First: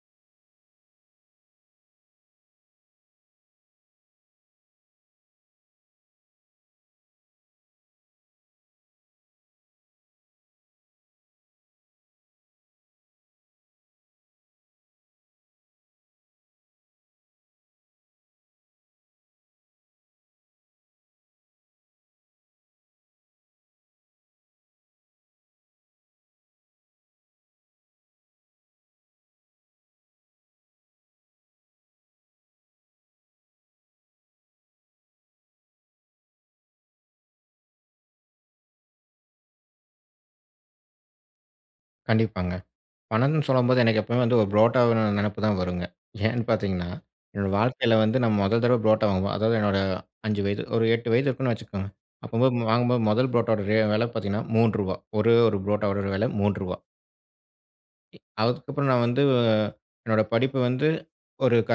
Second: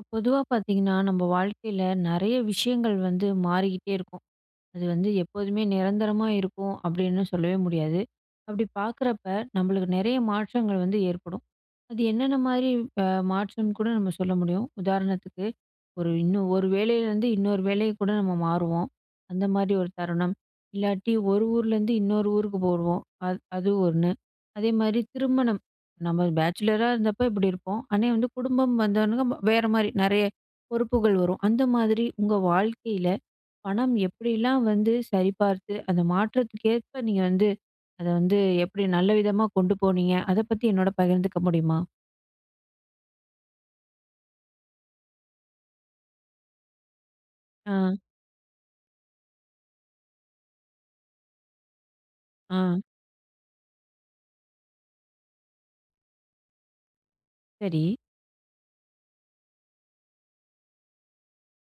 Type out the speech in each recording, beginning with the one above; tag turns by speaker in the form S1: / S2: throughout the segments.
S1: இப்ப பொதுவா பார்த்தீங்கன்னா, நம்ப வாழ்க்கையில நெறைய விஷயங்கள் வந்து மாறிகிட்டே இருக்கும். அது வந்து எப்போதுமே நிரந்தரமா இருக்கும் அப்டின்னு சொல்லவே முடியாது. அப்டி பார்க்றப்ப நம்மளுக்கு நெறைய மாற்றங்கள் வந்து ஏற்படும். அது என்னென்ன மாரி அ மாற்றம்னு கூட நம்ம சொல்ல முடியும். உதாரணத்துக்கு ஒரு இன்னும், ஒரு வேளையிலருந்து இன்னொரு வேலையை கூட நம்ம மாறுவோம் அந்த மாரி ஒரு தருணம். இல்லாட்டி ஒரு ஊருலருந்து இன்னொரு ஊருக்கு போவோம் அது அது 1 அதே மாரி திருமணம் நம்ம பேச்சிலரா இருந்தப்ப இப்டி இருப்போம். ஆனா வந்து குடும்பம் வந்தவன்னே வேற மாரி நெறைய பொறுப்புகள் வரும். அந்த மாதிரி உங்க வாழ்க்கையில பணம் எப்டிலாம் வந்து சரிபார்த்து அந்த மாற்றத்துக்கேற்ப நீங்க வந்து அத வந்து எப்டி நல்ல விதமா கொண்டு போனீங்க? அத பத்தி என்னோட பகிர்ந்துக்க முடியுமா?
S2: கண்டிப்பாங்க. பணம்னு சொல்லம்போது எனக்கு எப்போவுமே வந்து 1 ப்ரோட்டான்னு நெனைப்புதான் வரும்ங்க. ஏன்னு பார்த்தீங்கன்னா, என்னோட வாழ்க்கையில
S1: ஆ.
S2: வந்து நம்ம மொதல் தடவ புரோட்டா வாங்குவேன். அதாவது என்னோட 5 வயது ஒரு 8 வயது இருக்குன்னு வச்சுக்கோங்க. அப்பபோது
S1: ஆ.
S2: வாங்கும்போது முதல் ப்ரோட்டாவோட ரே வெல பார்த்தீங்கன்னா 3 ரூவா ஒரே 1 பரோட்டாவோட ஒரு வெல 3 ரூவா
S1: சரி.
S2: எ அதுக்கு அப்புறம் நான் வந்து என்னோட படிப்பு வந்து ஒரு க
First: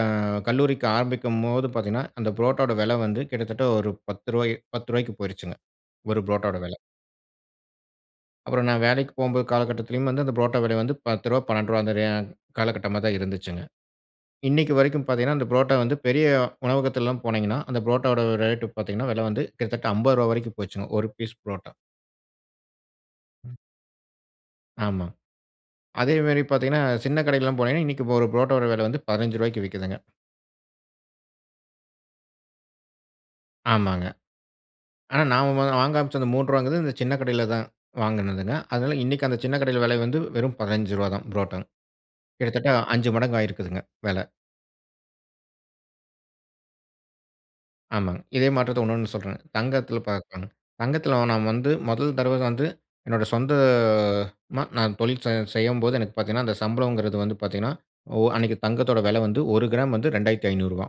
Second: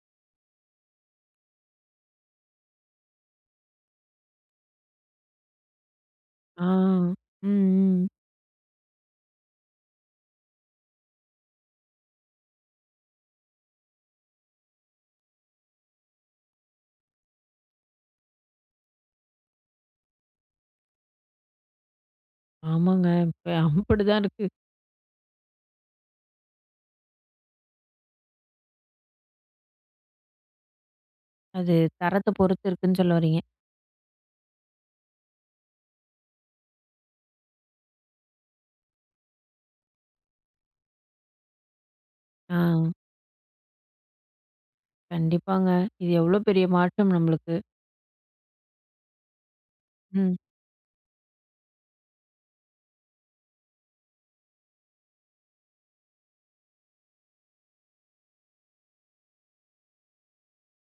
S2: கல்லூரிக்கு ஆரம்பிக்கம்போது பார்த்தீங்கன்னா, அந்த ப்ரோட்டாவோட வெல வந்து கிட்டத்தட்ட ஒரு 10 10 போய்ருச்சுங்க. ஒரு பரோட்டாவோட
S1: ஆ.
S2: வெல.
S1: ம், ம்.
S2: அப்புறம் நான் வேலைக்கு போம்போது காலகட்டத்திலும் வந்து அந்த புரோட்டா விலை வந்து ரூ. 10, ரூ. 12 அந்த காலகட்டமா தான் இருந்துச்சுங்க. இன்னிக்கு வரைக்கும் பாத்தீங்கன்னா, அந்த புரோட்டா வந்து பெரிய உணவகத்துல் எல்லாம் போனீங்கன்னா, அந்த பரோட்டா உடைய ரேட் பாத்தீங்கன்னா, விலை வந்து கிட்டத்தட்ட ரூ. 50 வரைக்கும் போய்ச்சு ஒரு பீஸ் புரோட்டா.
S1: ஆமாங்க. இப்ப அப்டிதான் இருக்கு!
S2: ஆமா. அதே மாரி பாத்தீங்கன்னா, சின்ன கடைக்கு எல்லாம் போனீங்கன்னா இன்னிக்கு ஒரு புரோட்டா விலை வந்து ரூ. 15 விக்குதுங்க.
S1: அது தரத்த பொறுத்து இருக்குன்னு சொல்ல வரீங்க?
S2: ஆமாங்க. ஆனா, நான் வாங்க ஆரம்பிச்ச அந்த ரூ. 3 இந்த சின்ன கடையில தான் வாங்கினதுங்க. அதனால இன்னைக்கு அந்த சின்ன கடையில விலை வந்து வெறும் ரூ. 15 தான் புரோட்டாங். கிட்டத்தட்ட
S1: ஆ.
S2: 5 மடங்கு ஆகியிருக்குதுங்க விலை.
S1: கண்டிப்பாங்க. இது எவ்ளோ பெரிய மாற்றம் நம்மளுக்கு.
S2: ஆமாம்ங்க. இதே மாற்றத்த இன்னொன்னு சொல்றன்ங்க. தங்கத்துல
S1: ம்.
S2: பார்க்கணும். தங்கத்துல நான் வந்து முதல் தடவை வந்து என்னோட சொந்த மா நான் தொழில் செய்யும்போது எனக்கு பாத்தீங்கன்னா, அந்த சம்பளம்ங்கிறது வந்து பாத்தீங்கன்னா அன்னைக்கு தங்கத்தோட விலை வந்து ஒரு கிராம் வந்து ரூ. 2,500.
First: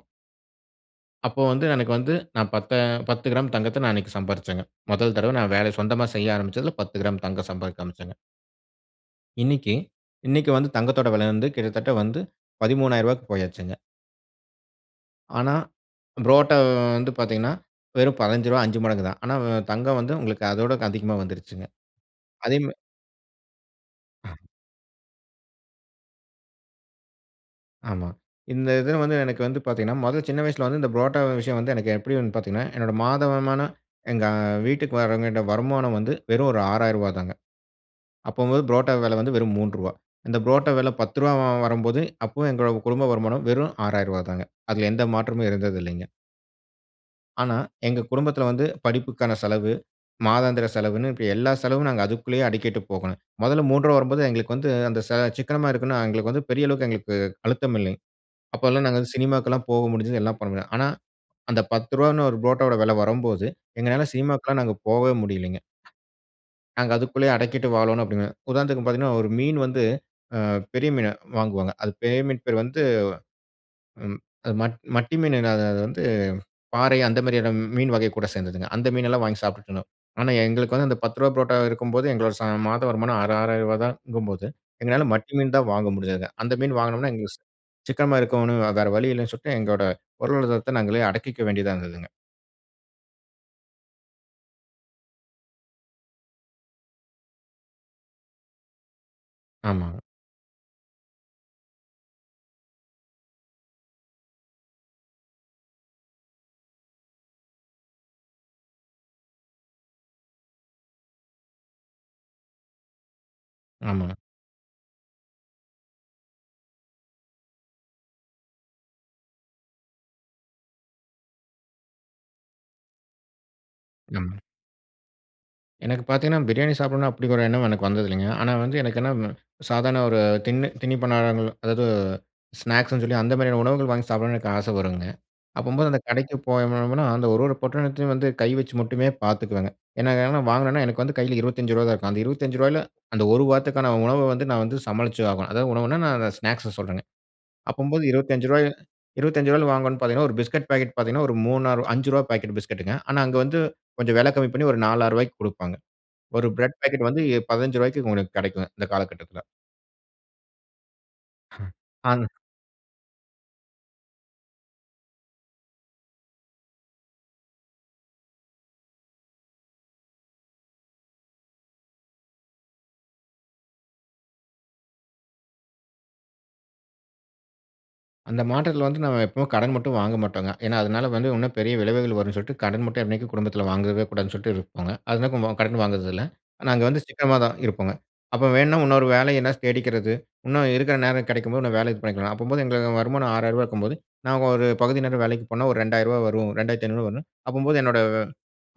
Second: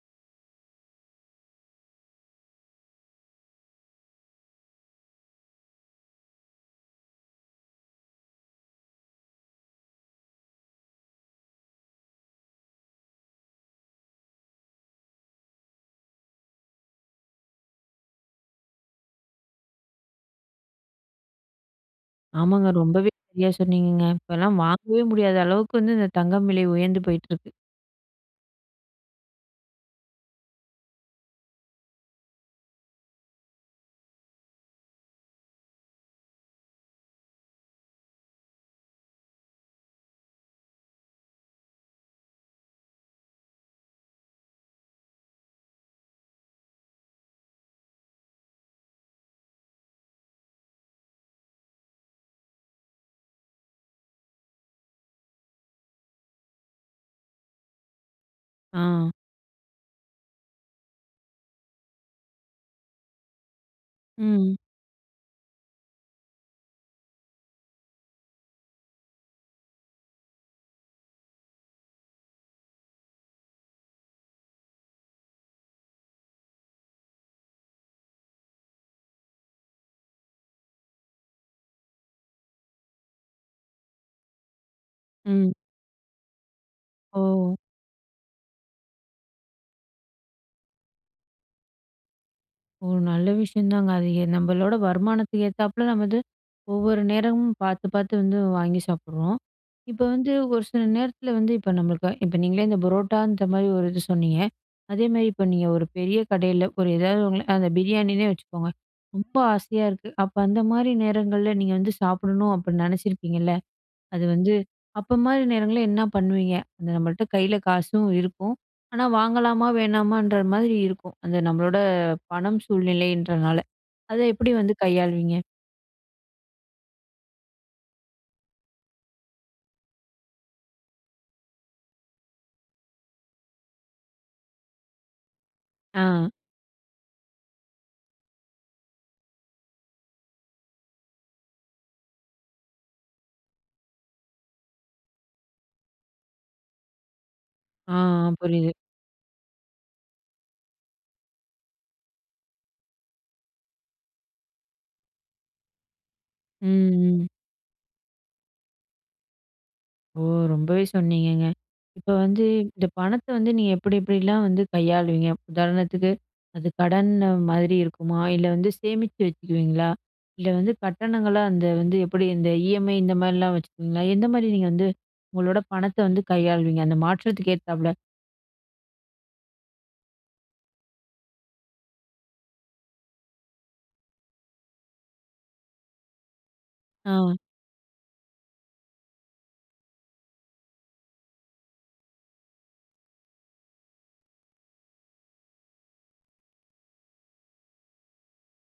S2: அப்போ வந்து எனக்கு வந்து நான் பத்த 10 கிராம் தங்கத்த நான் அன்னைக்கு சம்பாரிசங்க. முதல் தடவை நான் வேலை சொந்தமா செய்ய ஆரம்பிச்சதுல 10 கிராம் தங்கம் சம்பாதிக்க ஆரம்பிச்சங்க. இன்னிக்கு இன்னிக்கு வந்து தங்கத்தோட வில வந்து கிட்டத்தட்ட வந்து ரூ.13,000க்கு போயாச்சுங்க. ஆனா, புரோட்டா வந்து பாத்தீங்கன்னா வெறும் ரூ.15 5 மடங்குதான். ஆனா தங்கம் வந்து உங்களுக்கு அதோட அதிகமா வந்துடுச்சுங்க. அதே
S1: ஆமாங்க
S2: மே
S1: ரொம்பவே சரியா சொன்னீங்கங்க.
S2: அ.
S1: இப்போலாம் வாங்கவே முடியாத அளவுக்கு வந்து இந்த தங்கம் விலை உயர்ந்து போயிட்டிருக்கு.
S2: ஆமா. இந்த இத வந்து எனக்கு வந்து பாத்தீங்கன்னா, முத சின்ன வயசுல வந்து இந்த புரோட்டா விஷயம் வந்து எனக்கு எப்டி வந் பாத்தீங்கனா, என்னோட மாத வருமானம் எங்க வீட்டுக்கு வருவேண்டிய வருமானம் வந்து வெறும் ஒரு ரூ.6,000 தாங்க. அப்போ வந்து புரோட்டா வில வந்து வெறும் ரூ.3வா இந்த புரோட்டா விலை 10ரூவா வரும்போது அப்போ எங்ளோட குடும்ப வருமானம் வெறும் 6,000ரூவாதாங்க. அதுல எந்த மாற்றமும் இருந்ததில்லைங்க. ஆனா எங்க குடும்பத்துல வந்து படிப்புக்கான செலவு, மாதாந்திர செலவுனு இப்டி எல்லா செலவும் நாங்க அதுக்குள்ளேயே அடக்கிட்டு போகணும். முதல்ல ரூ.3வா வரும்போது எங்களுக்கு வந்து அந்த சா சிக்கனமா இருக்கனும்னா எங்களுக்கு வந்து பெரிய அளவுக்கு எங்களுக்கு அழுத்தம் இல்லங்க. அப்பலா நாங்க வந்து
S1: ஆ.
S2: சினிமாக்கெலாம் போக முடிஞ்சுது, எல்லாம் பண்ண முடியும். ஆனா அந்த ரூ.10வானு ஒரு புரோட்டாவோட வில வரும்போது எங்களால
S1: ம்.
S2: சினிமாக்கெல்லாம் நாங்க போவே முடியலங்க. நாங்க அதுக்குள்ளையே அடக்கிட்டு வாழணும் அப்டிங்கிற, உதாரணத்துக்கு பாத்தீங்கன்னா ஒரு மீன் வந்து ஆ பெரிய மீனா வாங்குவாங்க. அது பெரிய மீன் பேர் வந்து ம், அது மட் மட்டி மீன் இல்ல அ அ அது வந்து பாறை அந்த மேரியான மீன் வகை கூட சேந்தது தான். அந்த மீனெல்லாம் வாங்கி சாப்ட்டுட்டு இருந்தோம். ஆனா எங்களுக்கு வந்து அந்த 10ரூவா புரோட்டா இருக்கும்போது எங்களோட சா மாதம் வருமானம் ஆறா ரூ. 6,000வா தாங்கும்போது எங்களால் மட்டி
S1: ம்.
S2: மீன் தான் வாங்க முடிஞ்சதுங்க. அந்த மீன் வாங்கினோம்னா எங்களுக்கு
S1: ஓ!
S2: சிக்கனமா இருக்கோணும் வேற வழி இல்லன்னு சொல்லிட்டு எங்களோட பொருளாதரத்த நாங்களே அடக்கிக்க வேண்டியதா இருந்ததுங்க.
S1: ஓ நல்ல விஷயந்தாங்க, அது எ நம்பளோட வருமானத்துக்கு ஏத்தாப்புல, நம்ம வந்து ஒவ்வொரு நேரமும் பாத்து பாத்து வந்து வாங்கி சாப்பிடுறோம்.
S2: ஆமாங்க.
S1: இப்போ வந்து ஒரு சில நேரத்தில வந்து, இப்போ நம்மளுக்கு இப்போ நீங்களே இந்த புரோட்டா அந்த மாரி ஒரு இது சொன்னீங்க, அதே மாரி இப்போ நீங்க ஒரு பெரிய கடைல ஒரு ஏதாவது உங்கள அந்த பிரியாணின்னே வச்சுக்கோங்க, ரொம்ப ஆசையா இருக்கு. அப்ப அந்த மாரி நேரங்கள்ல நீங்க வந்து சாப்பிடணும் அப்டி நெனச்சிருப்பீங்கள்ல,
S2: ஆமா.
S1: அது வந்து அப்போ மாரி நேரங்கள்ல என்ன பண்ணுவீங்க? அந்த நம்மள்ட்ட கைல காசும் இருக்கும், ஆனா வாங்கலாமா வேணாமான்ற மாதிரி இருக்கும், அந்த நம்மளோட பணம் சூழ்நிலைன்றனால அதை
S2: ம்.
S1: எப்படி வந்து கையாளுவீங்க?
S2: எனக்கு பாத்தீங்கன்னா, பிரியாணி சாப்பிடணும் அப்டி ஒரு எண்ணம் எனக்கு வந்ததில்லைங்க. ஆனா வந்து எனக்கு என்ன சாதாரண ஒரு தின்னு தின்னிப்பண்டாரங்க, அதாவது ஸ்நாக்ஸுனு சொல்லி அந்த மாரியான உணவுகள் வாங்கி சாப்பிடணும்னு எனக்கு ஆசை வரும்ங்க. அப்பம்போது அந்த
S1: ஆ.
S2: கடைக்கு போணோம்னா, அந்த ஒரு ஒரு பொட்டணத்தையும் வந்து கை வச்சு மட்டுமே பாத்துக்குவேங்க. ஏன்னா, எதனா வாங்கனுனா, எனக்கு வந்து கையில ரூ. 25 தான் இருக்கும். அந்த ரூ. 25ல அந்த ஒரு வாரத்துக்கான உணவ வந்து நான் வந்து சமாளிச்சு ஆகும். அதாவு உணவுனா, நான் அத ஸ்நாக்ஸை சொல்றேங்க.
S1: ஆ
S2: அப்பம்போது
S1: ஆ
S2: ரூ. 25
S1: புரியுது.
S2: ரூ. 25ல வாங்கனுன்னு பாத்தீங்கன்னா, ஒரு பிஸ்கட் பாக்கெட் பாத்தீங்கன்னா ஒரு ரூ. 3 ரூ. 5 பாக்கெட் பிஸ்கட்டுங்க ஆனா அங்கு வந்து கொஞ்சம் விலை கம்மி பண்ணி ஒரு ரூ. 4, 6 குடுப்பாங்க. ஒரு
S1: ம்,
S2: பிரெட் பாக்கெட் வந்து
S1: ம்.
S2: எ ரூ. 15க்கு உங்களுக்கு கிடைக்குங்க இந்த காலகட்டத்தில.
S1: ஓ ரொம்பவே சொன்னிீங்கங்க.
S2: ஹ
S1: இப்ப
S2: அன்னு.
S1: வந்து இந்த பணத்த வந்து நீங்க எப்பிடி எப்பிடிலாம் வந்து கையாளுவீங்க? உதாரணத்துக்கு அது கடன் மாதிரி இருக்குமா? இல்ல வந்து சேமிச்சு வச்சிருவீங்களா? இல்ல வந்து கட்டணங்களா அந்த வந்து எப்பிடி இந்த இஎம்ஐ இந்தமாரிலாம் வச்சிருவீங்களா? எந்த மாரி நீங்க வந்து உங்களோட பணத்த வந்து கையாளுவீங்க? அந்த மாற்றத்துக்கு ஏத்தாப்ல.
S2: அந்த மாற்றத்தில வந்து நம்ம எப்பவுமே கடன் மட்டும் வாங்க மாட்டோங்க. ஏன்னா அதுனால வந்து இன்னும் பெரிய விளைவுகள் வரும்ன்னு சொல்ட்டு, கடன் மட்டும் என்னைக்கும் குடும்பத்தில வாங்கவே கூடாதுன்னு சொல்ட்டு இருப்பங்க. அது [unintelligible] கடன் வாங்குறது இல்ல. நாங்க வந்து
S1: அ.
S2: சிக்கனமா தான் இருப்பங்க. அப்ப வேணா இன்னொரு வேலைய எதுனா தேடிக்கிறது. இன்னும் இருக்கிற நேரம் கிடைக்கும்போது இன்னும் வேலைய இது பண்ணிக்கணும். அப்பம்போது எங்களுக்கு வருமானம் 6000 இருக்கும்போது, நாங்க ஒரு பகுதி நேரம் வேலைக்கு போனா, ஒரு 2000 வரும். 2500 வருனு அப்பம்போது என்னோட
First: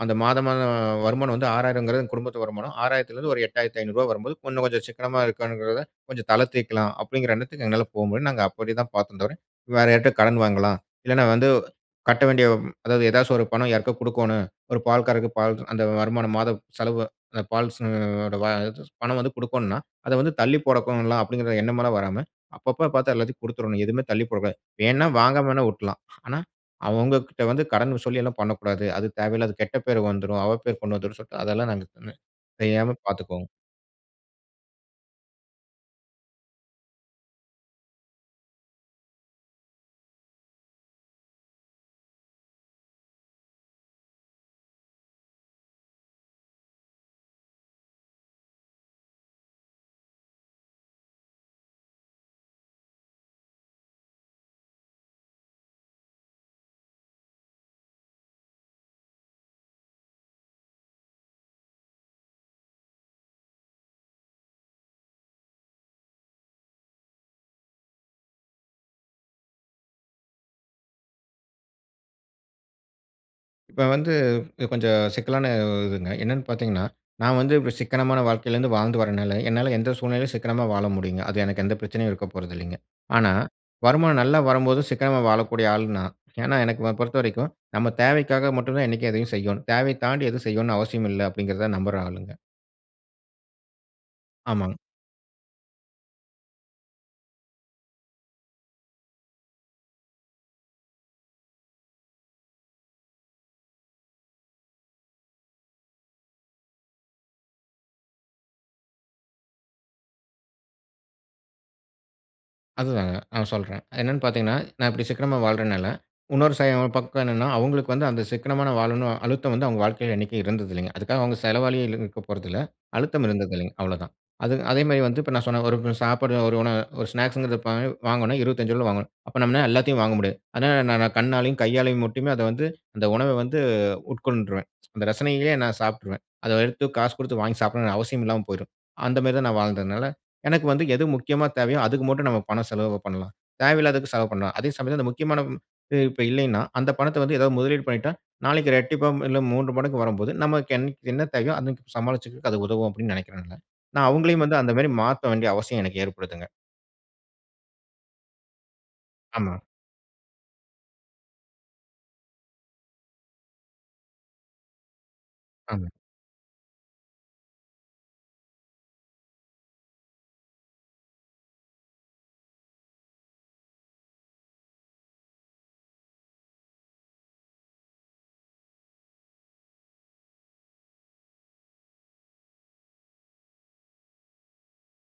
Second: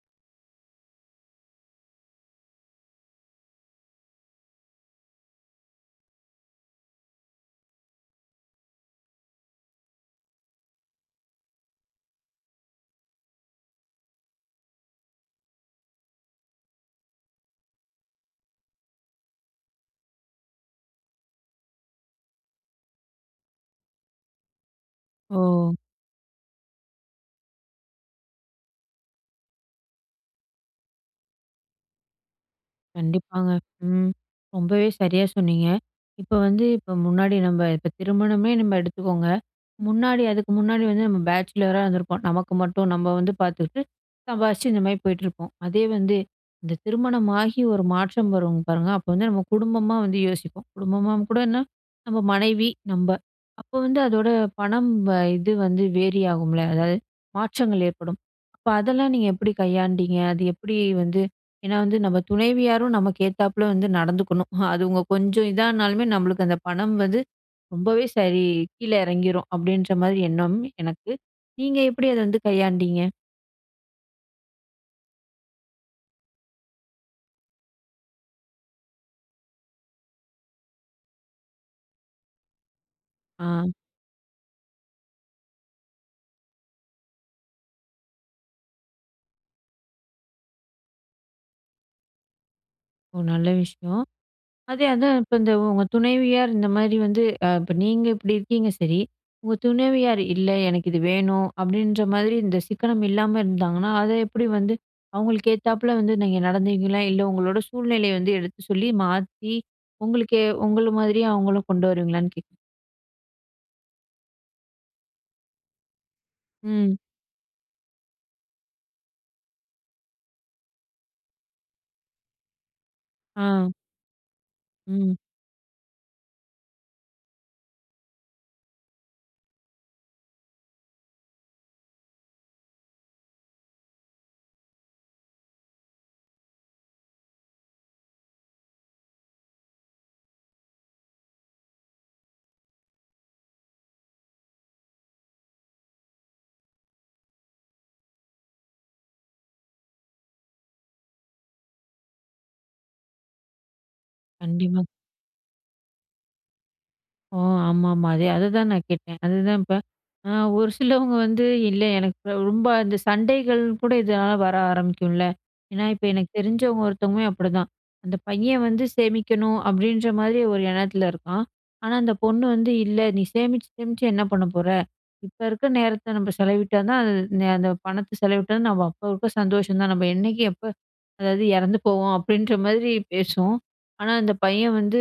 S2: அந்த மாத, மாதம் வருமானம் வந்து 6000 குடும்பத்து வருமானம். 6000 இருந்து ஒரு 8500 வரும்போது இன்னும் கொஞ்சம் சிக்கனமா இருக்கணுங்கிறத கொஞ்சம் தளரத்திக்கலாம். அப்பிடிங்கிற எண்ணத்துக்கு எங்களால போ முடியும். நாங்க அப்பிடி தான் பார்த்தோம் தவிர, வேறு யார்ட்ட கடன் வாங்கலாம். இல்லன்னா வந்து கட்ட வேண்டிய அதாவது எதாச்சும் ஒரு பணம் யாருக்கா கொடுக்கணும். ஒரு பால்காரருக்கு பால் அந்த வருமானம் மாத செலவு அந்த பால் செலவு பணம் வந்து கொடுக்கணுனா, அத வந்து தள்ளி போடக்கும்லாம் அப்பிடிங்கிற எண்ணமெல்லாம் வராம, அப்பப்போ பார்த்தா எல்லாத்தையும் கொடுத்துரணும். எதுமே தள்ளி போடக் கூடாது. வேணா வாங்காம வேணா
S1: ஓஹோ!
S2: விட்டுர்லாம் ஆனா, அவுங்ககிட்ட வந்து கடன் சொல்லி எல்லாம் பண்ணக்கூடாது. அது தேவையில்லாத கெட்ட பேரு வந்துரும். அவ பேரு கொண்டு வந்துரும் சொல்ட்டு அதெல்லாம் நாங்க தெரியாம பார்த்துக்குவோம்.
S1: கண்டிப்பாங்க. ம். ரொம்பவே சரியா சொன்னீங்க. இப்ப வந்து இப்ப முன்னாடி நம்ப இப்ப திருமணமே நம்ம எடுத்துக்கோங்க. முன்னாடி அதுக்கு முன்னாடி வந்து நம்ம பேச்சிலர் அ இருந்திருப்போம். நமக்கு மட்டும் நம்ம வந்து பார்த்துக்கிட்டு சம்பாதிச்சு இந்தமாரி போயிட்டிருப்போம். அதே வந்து இந்த திருமணமாகி ஒரு மாற்றம் வரும் பாருங்க. அப்ப வந்து நம்ம குடும்பமா வந்து யோசிப்போம். குடும்பமாம் கூடன்னா, நம்ம மனைவி நம்ப அப்போ வந்து அதோட பணம் வந்து இது வந்து வேரி ஆகும்ல. அதாவது மாற்றங்கள் ஏற்படும். அப்ப அதெல்லாம் நீங்க எப்பிடி கையாண்டீங்க. அது எப்பிடி வந்து ஏன்னா வந்து நம்ம துணைவியாரும் நமக்கு ஏத்தாப்ல வந்து நடந்துக்கணும். அது உங்க கொஞ்சம் இதா ஆனாலுமே நம்மளுக்கு அந்த பணம் வந்து ரொம்பவே சரி கீழ இறங்கிரும். அப்பிடின்றமாரி எண்ணம் எனக்கு நீங்க எப்பிடி அத வந்து கையாண்டீங்க?
S2: இப்ப வந்து கொஞ்சம் சிக்கலான இதுங்க. என்னன்னு பார்த்தீங்கன்னா, நான் வந்து இப்படி சிக்கனமான வாழ்க்கையில இருந்து வாழ்ந்து வரனால, என்னால எந்த சூழ்நிலையிலும் சிக்கனமா வாழ முடியுங்க. அது எனக்கு எந்த பிரச்சனையும் இருக்க போறதில்லேங்க. ஆனா
S1: ஆ.
S2: வருமானம் நல்லா வரும்போது சிக்கனமா வாழக்கூடிய ஆள் நான். "ஏன்னா, எனக்கு வ பொறுத்தவரைக்கும் நம்ம தேவைக்காக மட்டும் தான் என்னைக்கும் எதையும் செய்யோணும். தேவைய தாண்டி எதுவும் செய்யோணும்ன்னு அவசியமில்ல." அப்படீங்கிறத நம்புற ஆளுங்க.
S1: ஓ! நல்ல விஷயம்.
S2: ஆமாங்க.
S1: அதே அதான் இப்ப இந்த உங்க துணைவியார் இந்தமாரி வந்து அ இப்ப நீங்க இப்படி இருக்கீங்க சரி. உங்க துணவியார், "இல்ல எனக்கு இது வேணும்." அப்படீன்ற மாரி இந்த சிக்கனம் இல்லாம இருந்தாங்கன்னா, அத எப்படி வந்து அவுங்களுக்கு ஏத்தாப்ல வந்து நீங்க நடந்தீங்களா? இல்ல, உங்களோட சூழ்நிலைய வந்து எடுத்து சொல்லி, மாத்தி, உங்களுக்கே உங்கள மாதிரியே அவுங்களும் கொண்டு வருவீங்களான்னு கேட்கிறேன்.
S2: அதுதாங்க. நான் சொல்றேன். அது என்னன்னு பார்த்தீங்கன்னா, நான் இப்படி சிக்கனமா வாழ்றனால இன்னொரு சயம்
S1: ம்.
S2: பக்கம் என்னன்னா, அவுங்களுக்கு வந்து, "அந்த சிக்கனமா நான் வாழணும்." அழுத்தம் வந்து அவுங்க வாழ்க்கையில என்னைக்கும் இருந்தது இல்லேங்க. அதுக்காக அவுங்க செலவாளியே இல்லேன்னு இருக்கப் போறதில்ல. அழுத்தம்
S1: ஆ.
S2: இருந்ததில்லேங்க, அவ்வளோதான். அது அதேமாரி
S1: ம்.
S2: வந்து இப்ப நான் சொன்ன ஒரு [unintelligible] சாப்பாடு ஒரு உணவு ஒரு ஸ்நாக்ஸ்ங்கிறது இப்ப அ வாங்குணும்னா ரூ. 25ல வாங்கணும். அப்ப நம்மலாள எல்லாத்தையும் வாங்க முடியாது. அதனால நான் நான் கண்ணாலயும், கையாலயும் மட்டுமே அத வந்து, அந்த உணவ வந்து உட்கொண்ருவேன். அந்த ரசனையிலேயே நான் சாப்பிட்டுருவேன். அத எடுத்து காசு குடுத்து வாங்கி சாப்பிடணும்ன்னு அவசியமில்லாம போயிரும். அந்தமாரி தான் நான் வாழ்ந்ததுனால, எனக்கு வந்து எது முக்கியமா தேவையோ, அதுக்கு மட்டும் நாம பணம் செலவு பண்ணலாம். தேவையில்லாததுக்கு செலவு பண்ணல. "அதே சமயத்தில, அந்த முக்கியமான ம் இப்ப இல்லையின்னா, அந்த பணத்த வந்து எதாவது முதலீடு பண்ணீட்டா, நாளைக்கு ரெட்டிப்பா ம் இல்ல 3 மடங்கு வரும்போது நமக்கு என் என்ன தேவையோ? அன்னைக்கு சமாளிச்சிக்கிறதுக்கு அது உதவும்." அப்படீன்னு நெனைக்கிறேன்ல்ல. நான் அவுங்களையும் வந்து,
S1: கண்டிப்பா.
S2: அந்தமாரி மாத்த வேண்டிய அவசியம் எனக்கு ஏற்படுதுங்க.
S1: ஓ, ஆமா, ஆமா, அதே அதுதான் நான் கேட்டேன்.
S2: ஆமா.
S1: அதுதான் இப்ப. அ, ஒரு சிலவுங்க வந்து, இல்லை எனக்கு ரொம்ப அந்த சண்டைகள் கூட இதனால வர ஆரம்பிக்கும்ல. ஏன்னா,
S2: ஆமா.
S1: இப்ப எனக்கு தெரிஞ்சவங்க ஒருத்தவங்களும் அப்பிடிதான். அந்த பையன் வந்து சேமிக்கணும் அப்பிடின்றமாரி ஒரு எண்ணத்தில இருக்கான், ஆனா அந்த பொண்ணு வந்து இல்ல, நீ சேமிச்சு, சேமிச்சு என்ன பண்ணப் போற? இப்ப இருக்க நேரத்த நம்ப செலவிட்டா தான் அது நீ அந்த பணத்த செலவிட்டா நம்ம அப்ப, அப்ப சந்தோஷம் தான். நம்ப என்னைக்கி எப்ப அதாவது இறந்து போவோம் அப்பிடின்ற மாதிரி பேசும். ஆனா அந்த பையன் வந்து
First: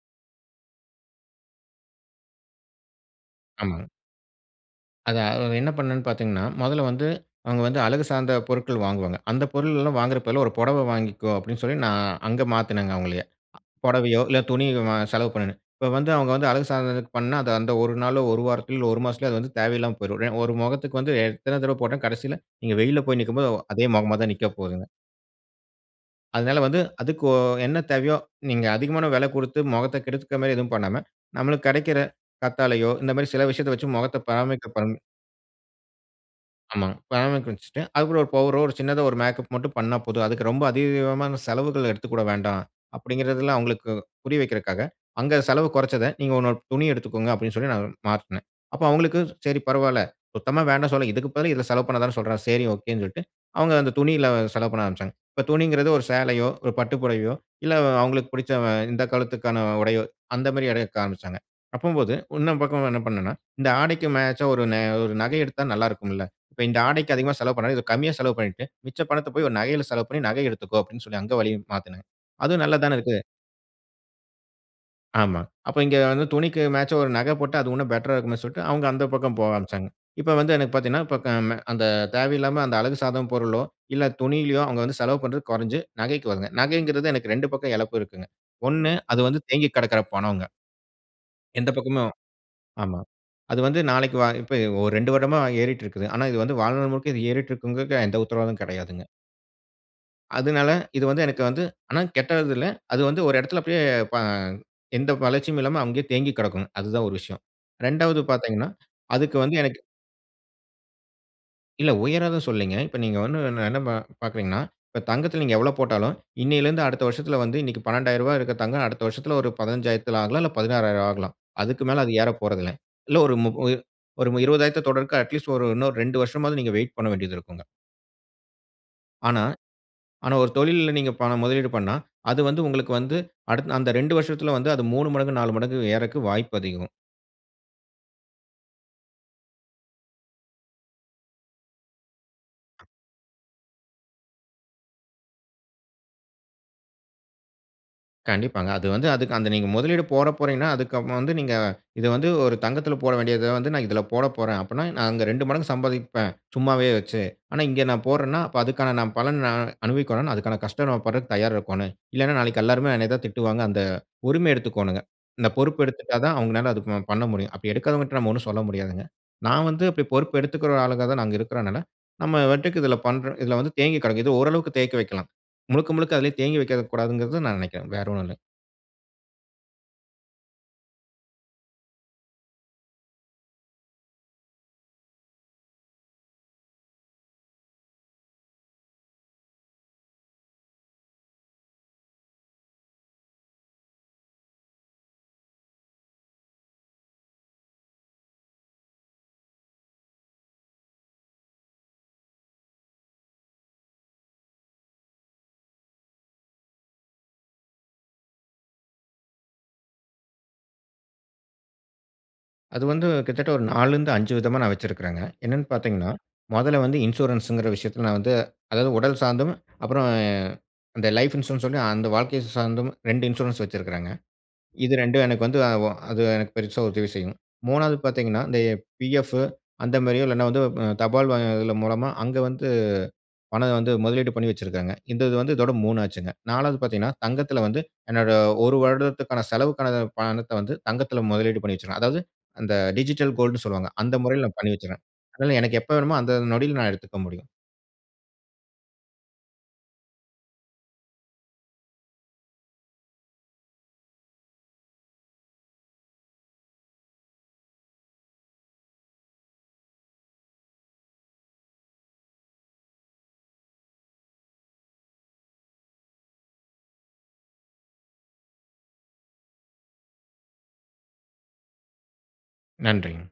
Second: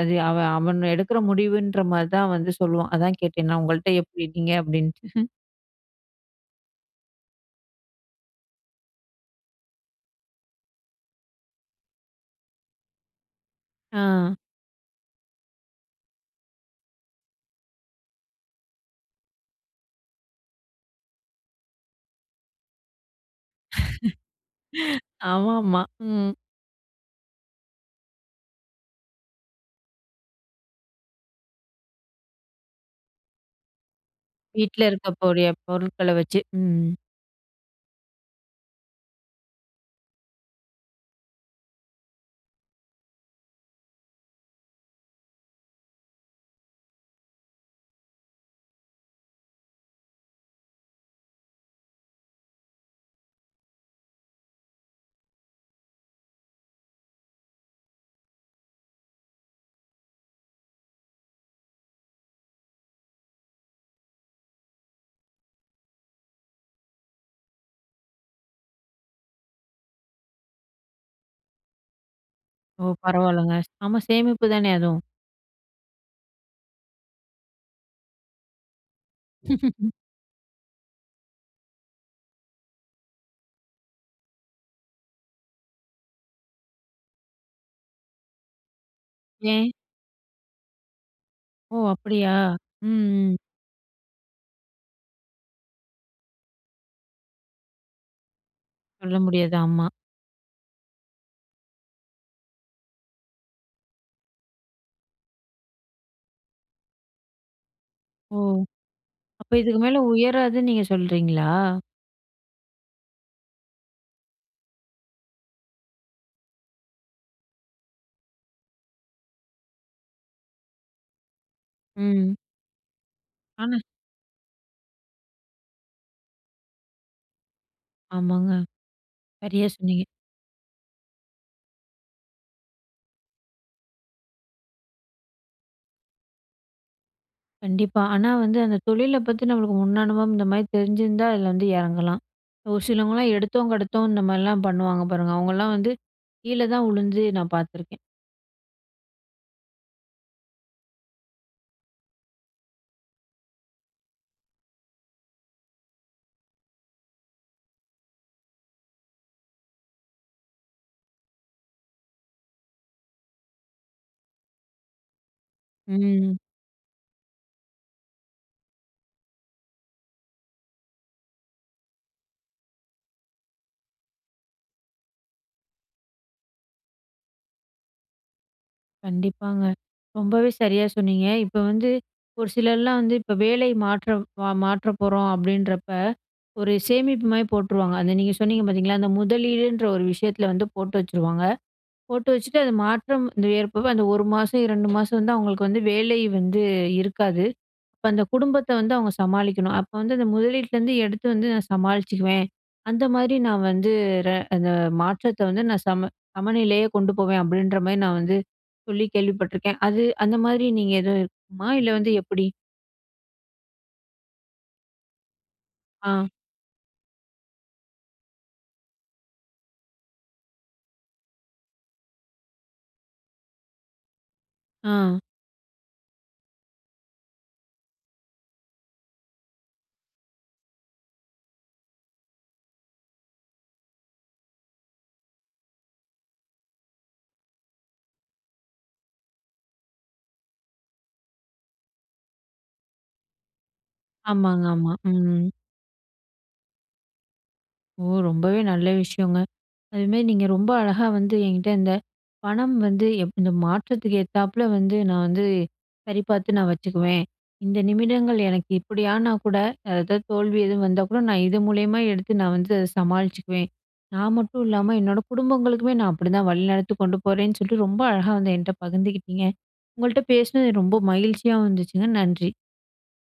S1: அது அவன், அவன் எடுக்கிற முடிவுன்றமாரி தான் வந்து சொல்லுவான். அதான் கேட்டேன். நான்
S2: ஆமா.
S1: உங்கள்ட்ட, "எப்பிடி இருக்கீங்க?" அப்பிடின்ட்டு
S2: அதான். அத என்ன பண்ணேன்னு பாத்தீங்கன்னா, மொதல்ல வந்து அவுங்க வந்து அழகு சார்ந்த பொருட்கள் வாங்குவாங்க. அந்த பொருள் எல்லாம் வாங்கிறப் பதிலா, ஒரு புடவ வாங்கிக்கோ! அப்பிடின்னு சொல்லி, நான் அங்க மாத்துனேங்க அவுங்கள புடவையோ
S1: ஆ.
S2: இல்ல துணியு [unintelligible] செலவு பண்ணுனேன். இப்ப வந்து அவுங்க வந்து அழகு சாதனதுக்குப் பண்னா, அது அந்த ஒரு நாளோ, ஒரு வாரத்திலோ, ஒரு மாசத்திலோ அது வந்து தேவையில்லாம போயிரும். ஏ ஒரு முகத்துக்கு வந்து எத்தன தடவை போட்டா, கடசில நீங்க வெயில்ல போய் நிக்கும்போது ஒ அதே முகமா தான் நிக்க போதுங்க.
S1: ஆமா ஆமா. ம்.
S2: அதனால வந்து அதுக்கு ஒ என்ன தேவையோ, நீங்க அதிகமான விலை கொடுத்து முகத்த கெடுத்துக்க மாரி எதுவும் பண்ணாம, நம்மளுக்கு கிடைக்கிற கத்தாழையோ, இந்தமாரி சில விஷயத்த வச்சி முகத்த பராமரிக்க
S1: வீட்ல
S2: பண்
S1: இருக்கக்கூடிய பொருள்கள வச்சு. ம்,
S2: ஆமாங்க,
S1: ம்.
S2: பராமரிக்க வச்சிட்டு, அது கூட ஒரு பவுடரோ ஒரு சின்னதா ஒரு மேக்கப் மட்டும் பண்னா போதும். அதுக்கு ரொம்ப அதிகமான செலவுகள் எடுத்துக்கொள்ள வேண்டாம். அப்பிடிங்கிறதில அவுங்களுக்கு புரிய வைக்கிறக்காக அங்க செலவு கொறச்சத நீங்க ஒரு ஒன்னு துணி எடுத்துக்கோங்க அப்பிடின்னு சொல்லி நான் மாற்றுனேன். அப்போ அவுங்களுக்கு சரி, பரவால்ல. சுத்தமா வேண்டான் சொல்லல இதுக்கு பதிலு இதில செலவு பண்ண தானே சொல்றாரு. செரி, ஒகேன்னு சொல்ட்டு, அவுங்க அந்த துணியில செலவு பண்ண ஆரம்பிச்சாங்க. இப்ப துணிங்குறது ஒரு சேலையோ, ஒரு பட்டு புடவையோ இல்ல, அவுங்களுக்கு புடிச்ச அ இந்த காலத்துக்கான உடையோ அந்த மாரி எடுக்க ஆரம்பிச்சாங்க. அப்பம்போது இன்னொரு பக்கம் என்ன பண்ணன்னா, இந்த ஆடைக்கு மேட்சா ஒரு ந ஒரு நகை எடுத்தா நல்லாருக்கும்ல்ல! இப்ப இந்த ஆடைக்கி அதிகமா செலவு பண்ணாம இத கம்மியா செலவு பண்ணிட்டு, மிச்ச பணத்த போய் ஒரு நகையில செலவு பண்ணி நகை எடுத்துக்கோ! அப்பிடின்னு சொல்லி அங்க வழியும் மாத்துனேன். அதுவும் நல்லா
S1: ஓ!
S2: தானே இருக்கு.
S1: பரவால்லங்க. ஆமா, சேமிப்புதானே! அதுவும்.
S2: ஆமா. அப்ப இங்க வந்து துணிக்கு மேட்சா ஒரு நகை போட்டா, அது உன்னும் பெட்ரா இருக்குமேன்னு சொல்ட்டு அவுங்க அந்த பக்கம் போக ஆரம்பிச்சாங்க. இப்போ வந்து எனக்கு பாத்தீங்கன்னா, இப்ப க ம அந்த தேவையில்லாம அந்த அழகு சாதன பொருளோ, இல்ல துணியிலயோ அவுங்க வந்து செலவு பண்றது கொறஞ்சு, நகைக்கு [unintelligible] நகைங்கிறது எனக்கு 2 பக்கம் இழப்பு இருக்குங்க. ஒன்னு அது வந்து தேங்கி
S1: ஏன்?
S2: கிடக்குற பணோங்க. எந்த
S1: ஓ!
S2: பக்கமும்
S1: அப்பிடியா?
S2: ஆமா.
S1: ம், ம்.
S2: அது வந்து நாளைக்கு வா இப்ப ஒரு 2 வருடமா ஏறிட்டு இருக்குது. ஆனா, இது வந்து வாழ்நாள் முழுக்க ஏறிட்டு இருக்கும்ங்கிறதுக்கு எந்த உத்தரவாதமும் கிடையாதுங்க.
S1: சொல்ல முடியாது. ஆமா.
S2: அதனால இது வந்து எனக்கு வந்து ஆனா கெட்டது இல்ல. அது வந்து ஒரு இடத்தில அப்பிடியே ப எந்த வளர்ச்சியும் இல்லாம அங்கேயே தேங்கி கிடக்கணும். அது தான் ஒரு விஷயம். 2வது
S1: ஓ!
S2: பார்த்தீங்கன்னா, அதுக்கு
S1: அப்ப
S2: வந்து எனக்கு
S1: இதுக்கு மேலே உயராதுன்னு நீங்க சொல்றீங்களா?
S2: இல்ல உயராது சொல்லேங்க. இப்ப நீங்க வந்து என்ன, என்ன ப பார்க்கிறீங்கன்னா, இப்ப தங்கத்தில நீங்க எவ்ளோ போட்டாலும், இன்னையில இருந்து அடுத்த வருஷத்துல வந்து இன்னக்கி ரூ. 12,000 இருக்க தங்கம் அடுத்த வருஷத்துல ஒரு 15,000ல ஆகலாம். இல்ல ரூ. 16,000 ஆகலாம். அதுக்கு மேல அது
S1: ம்.
S2: ஏறப்போறதில்ல. இல்ல ஒரு மு உ
S1: ஆனா,
S2: ஒரு 20,000 தொட்ரக்கு, அட்லீஸ்ட் ஒரு இன்னும் ஒரு 2 வருஷமாவது நீங்க வெயிட் பண்ண வேண்டியது இருக்குங்க.
S1: ஆமாங்க.
S2: ஆனா,
S1: சரியாக சொன்னீங்க.
S2: ஆனா ஒரு தொழில்ல நீங்க பணம் முதலீடு பண்ணா, அது வந்து உங்களுக்கு வந்து அடுத் அந்த 2 வருஷத்தில வந்து அது 3 மடங்கு 4 மடங்கு ஏறக்கு வாய்ப்பு அதிகம்.
S1: கண்டிப்பா. ஆனா வந்து அந்த தொழில பத்தி நம்மளுக்கு முன் அனுபவம் இந்தமாரி தெரிஞ்சிருந்தா, அதில வந்து இறங்கலாம். ஒரு சிலவங்கலாம் எடுத்தோம், கெடுத்தோம் இந்தமாரிலாம் பண்ணுவாங்க பாருங்க. அவுங்கள்லாம் வந்து கீழ தான் விழுந்து நான் பார்த்துருக்கேன்.
S2: கண்டிப்பாங்க. அது வந்து அதுக் அந்த நீங்க முதலீடு போடப் போறீங்கன்னா, அதுக்கு அப்புறம் வந்து நீங்க இத வந்து ஒரு தங்கத்தில போட வேண்டியத வந்து நான் இதில போடப்போறேன் அப்புட்ன்னா, நான் அங்க 2 மடங்கு சம்பாதிப்பேன். சும்மாவே வச்சு. ஆனா இங்க நான் போட்றன்னா, அப்ப அதுக்கான நான் பலன் நான் அனுபவிக்கணுனா அதுக்கான கஷ்டம் நம்ம பட்றக்கு தயாரா இருக்கோன்னு. இல்லன்னா, நாளைக்கி எல்லாருமே என்னைய தான் திட்டுவாங்க. அந்த உரிமை எடுத்துக்கோணுங்க. இந்த பொறுப்பு எடுத்துட்டா தான்
S1: ம்.
S2: அவுங்கனால அத ப பண்ண முடியும். அப்பிடி எடுக்காதவங்கட்ட நம்ம ஒன்னும் சொல்ல முடியாதுங்க. நான் வந்து அப்பிடி பொறுப்பு எடுத்துக்கிற ஆளுங்க தான் நாங்க இருக்கிறனால, நம்ம வாட்டக்கு இதில பண்ற இதில வந்து தேங்கி கிடக்குது. இது ஓரளவுக்கு தேக்கி வைக்கலாம். முழுக்க, முழுக்க அதுலே தேங்கி வைக்க கூடாதுங்கிறதும் நான் நினைக்கிறேன். வேற ஒன்னும் இல்ல.
S1: கண்டிப்பாங்க. ரொம்பவே சரியா சொன்னீங்க. இப்ப வந்து ஒரு சிலர்லாம் வந்து இப்ப வேலை மாற்றம் மாற்ற போறோம் அப்டீன்றப்ப ஒரு சேமிப்பு மாரி போட்டுருவாங்க. அந்த நீங்க சொன்னீங்க பாத்தீங்களா, அந்த முதலீடுன்ற ஒரு விஷயத்துல வந்து போட்டு வச்சுருவாங்க. போட்டு வச்சுட்டு அந்த மாற்றம் ஏற்ப அந்த 1 மாசம், 2 மாசம் வந்து அவங்களுக்கு வந்து வேலை வந்து இருக்காது. அப்ப அந்த குடும்பத்த வந்து அவங்க சமாளிக்கணும். அப்ப வந்து அந்த முதலீட்டுலேருந்து எடுத்து வந்து நான் சமாளிச்சிக்குவேன். அந்த மாரி நான் வந்து ர அந்த மாற்றத்த வந்து நான் சம சமநிலையே கொண்டு போவேன். அப்டீன்ற மாரி நான் வந்து சொல்லி கேள்விப்பட்டுருக்கேன். அது அந்த மாரி நீங்க எதுவும் இருக்குமா இல்ல, வந்து எப்டி?
S2: அது வந்து கிட்டத்தட்ட ஒரு 4 லருந்து 5 விதமா நான் வச்சிருக்கேங்க. என்னானு பாத்தீங்கன்னா,
S1: ஆ.
S2: மொதல வந்து இன்சூரன்ஸ்ன்குற விஷயத்துல நான் வந்து அதாவது உடல் சார்ந்தும், அப்புறம் அந்த லைஃப் இன்சூரன்ஸ் சொல்லி அந்த வாழ்க்கைய சார்ந்தும் 2 இன்சூரன்ஸ் வச்சிருக்கேங்க. இது
S1: ஆ.
S2: 2ம் எனக்கு வந்து அது எனக்கு பெரிசா உதவி செய்யும். மூணாவது பாத்தீங்கன்னா, இந்த பிஎஃப் அந்த மாதிரியோ இல்லன்னா, வந்து தபால் மூலமா அங்கு வந்து பணம் வந்து முதலீடு பண்ணி வச்சுருக்காங்க. இந்த இது வந்து இதோட மூணாச்சிங்க. நாலாவது பாத்தீங்கன்னா, தங்கத்துல வந்து என்னோட ஒரு வருடத்துக்கான செலவுக்கான பணத்த வந்து தங்கத்துல முதலீடு பண்ணி வச்சிருக்கேன். அதாவது அந்த டிஜிட்டல் கோல்ட்னு சொல்வாங்க. அந்த முறையில நான்
S1: ஆமாங்க,
S2: பண்ணி
S1: ஆமா.
S2: வச்சிருக்கேன்.
S1: ம்.
S2: அதுனால எனக்கு எப்போ வேண்டுமோ அந்த நொடியில நான் எடுத்துக்க முடியும்.
S1: ஓ! ரொம்பவே நல்ல விஷயங்க. அது மாரி நீங்க ரொம்ப அழகா வந்து, என்கிட்ட இந்த பணம் வந்து எப் இந்த மாற்றத்துக்கு ஏத்தப்பல வந்து நான் வந்து சரிபார்த்து நான் வச்சுக்குவேன். இந்த நிமிடங்கள் எனக்கு இப்டியானா கூட ஏதாவது தோல்வி எதுவும் வந்தா கூட நான் இது மூலியமா எடுத்து நான் வந்து அத சமாளிச்சிக்குவேன். நான் மட்டும் இல்லாம என்னோட குடும்பங்களுக்குமே நான் அப்டீதான் வழிநடத்து கொண்டு போறேன்னு சொல்ட்டு ரொம்ப அழகா வந்து என்கிட்ட பகிர்ந்துக்கிட்டீங்க. உங்கள்ட்ட பேசுனது ரொம்ப மகிழ்ச்சியாவும் இருந்துச்சுங்க. நன்றி.
S2: நன்றிங்க.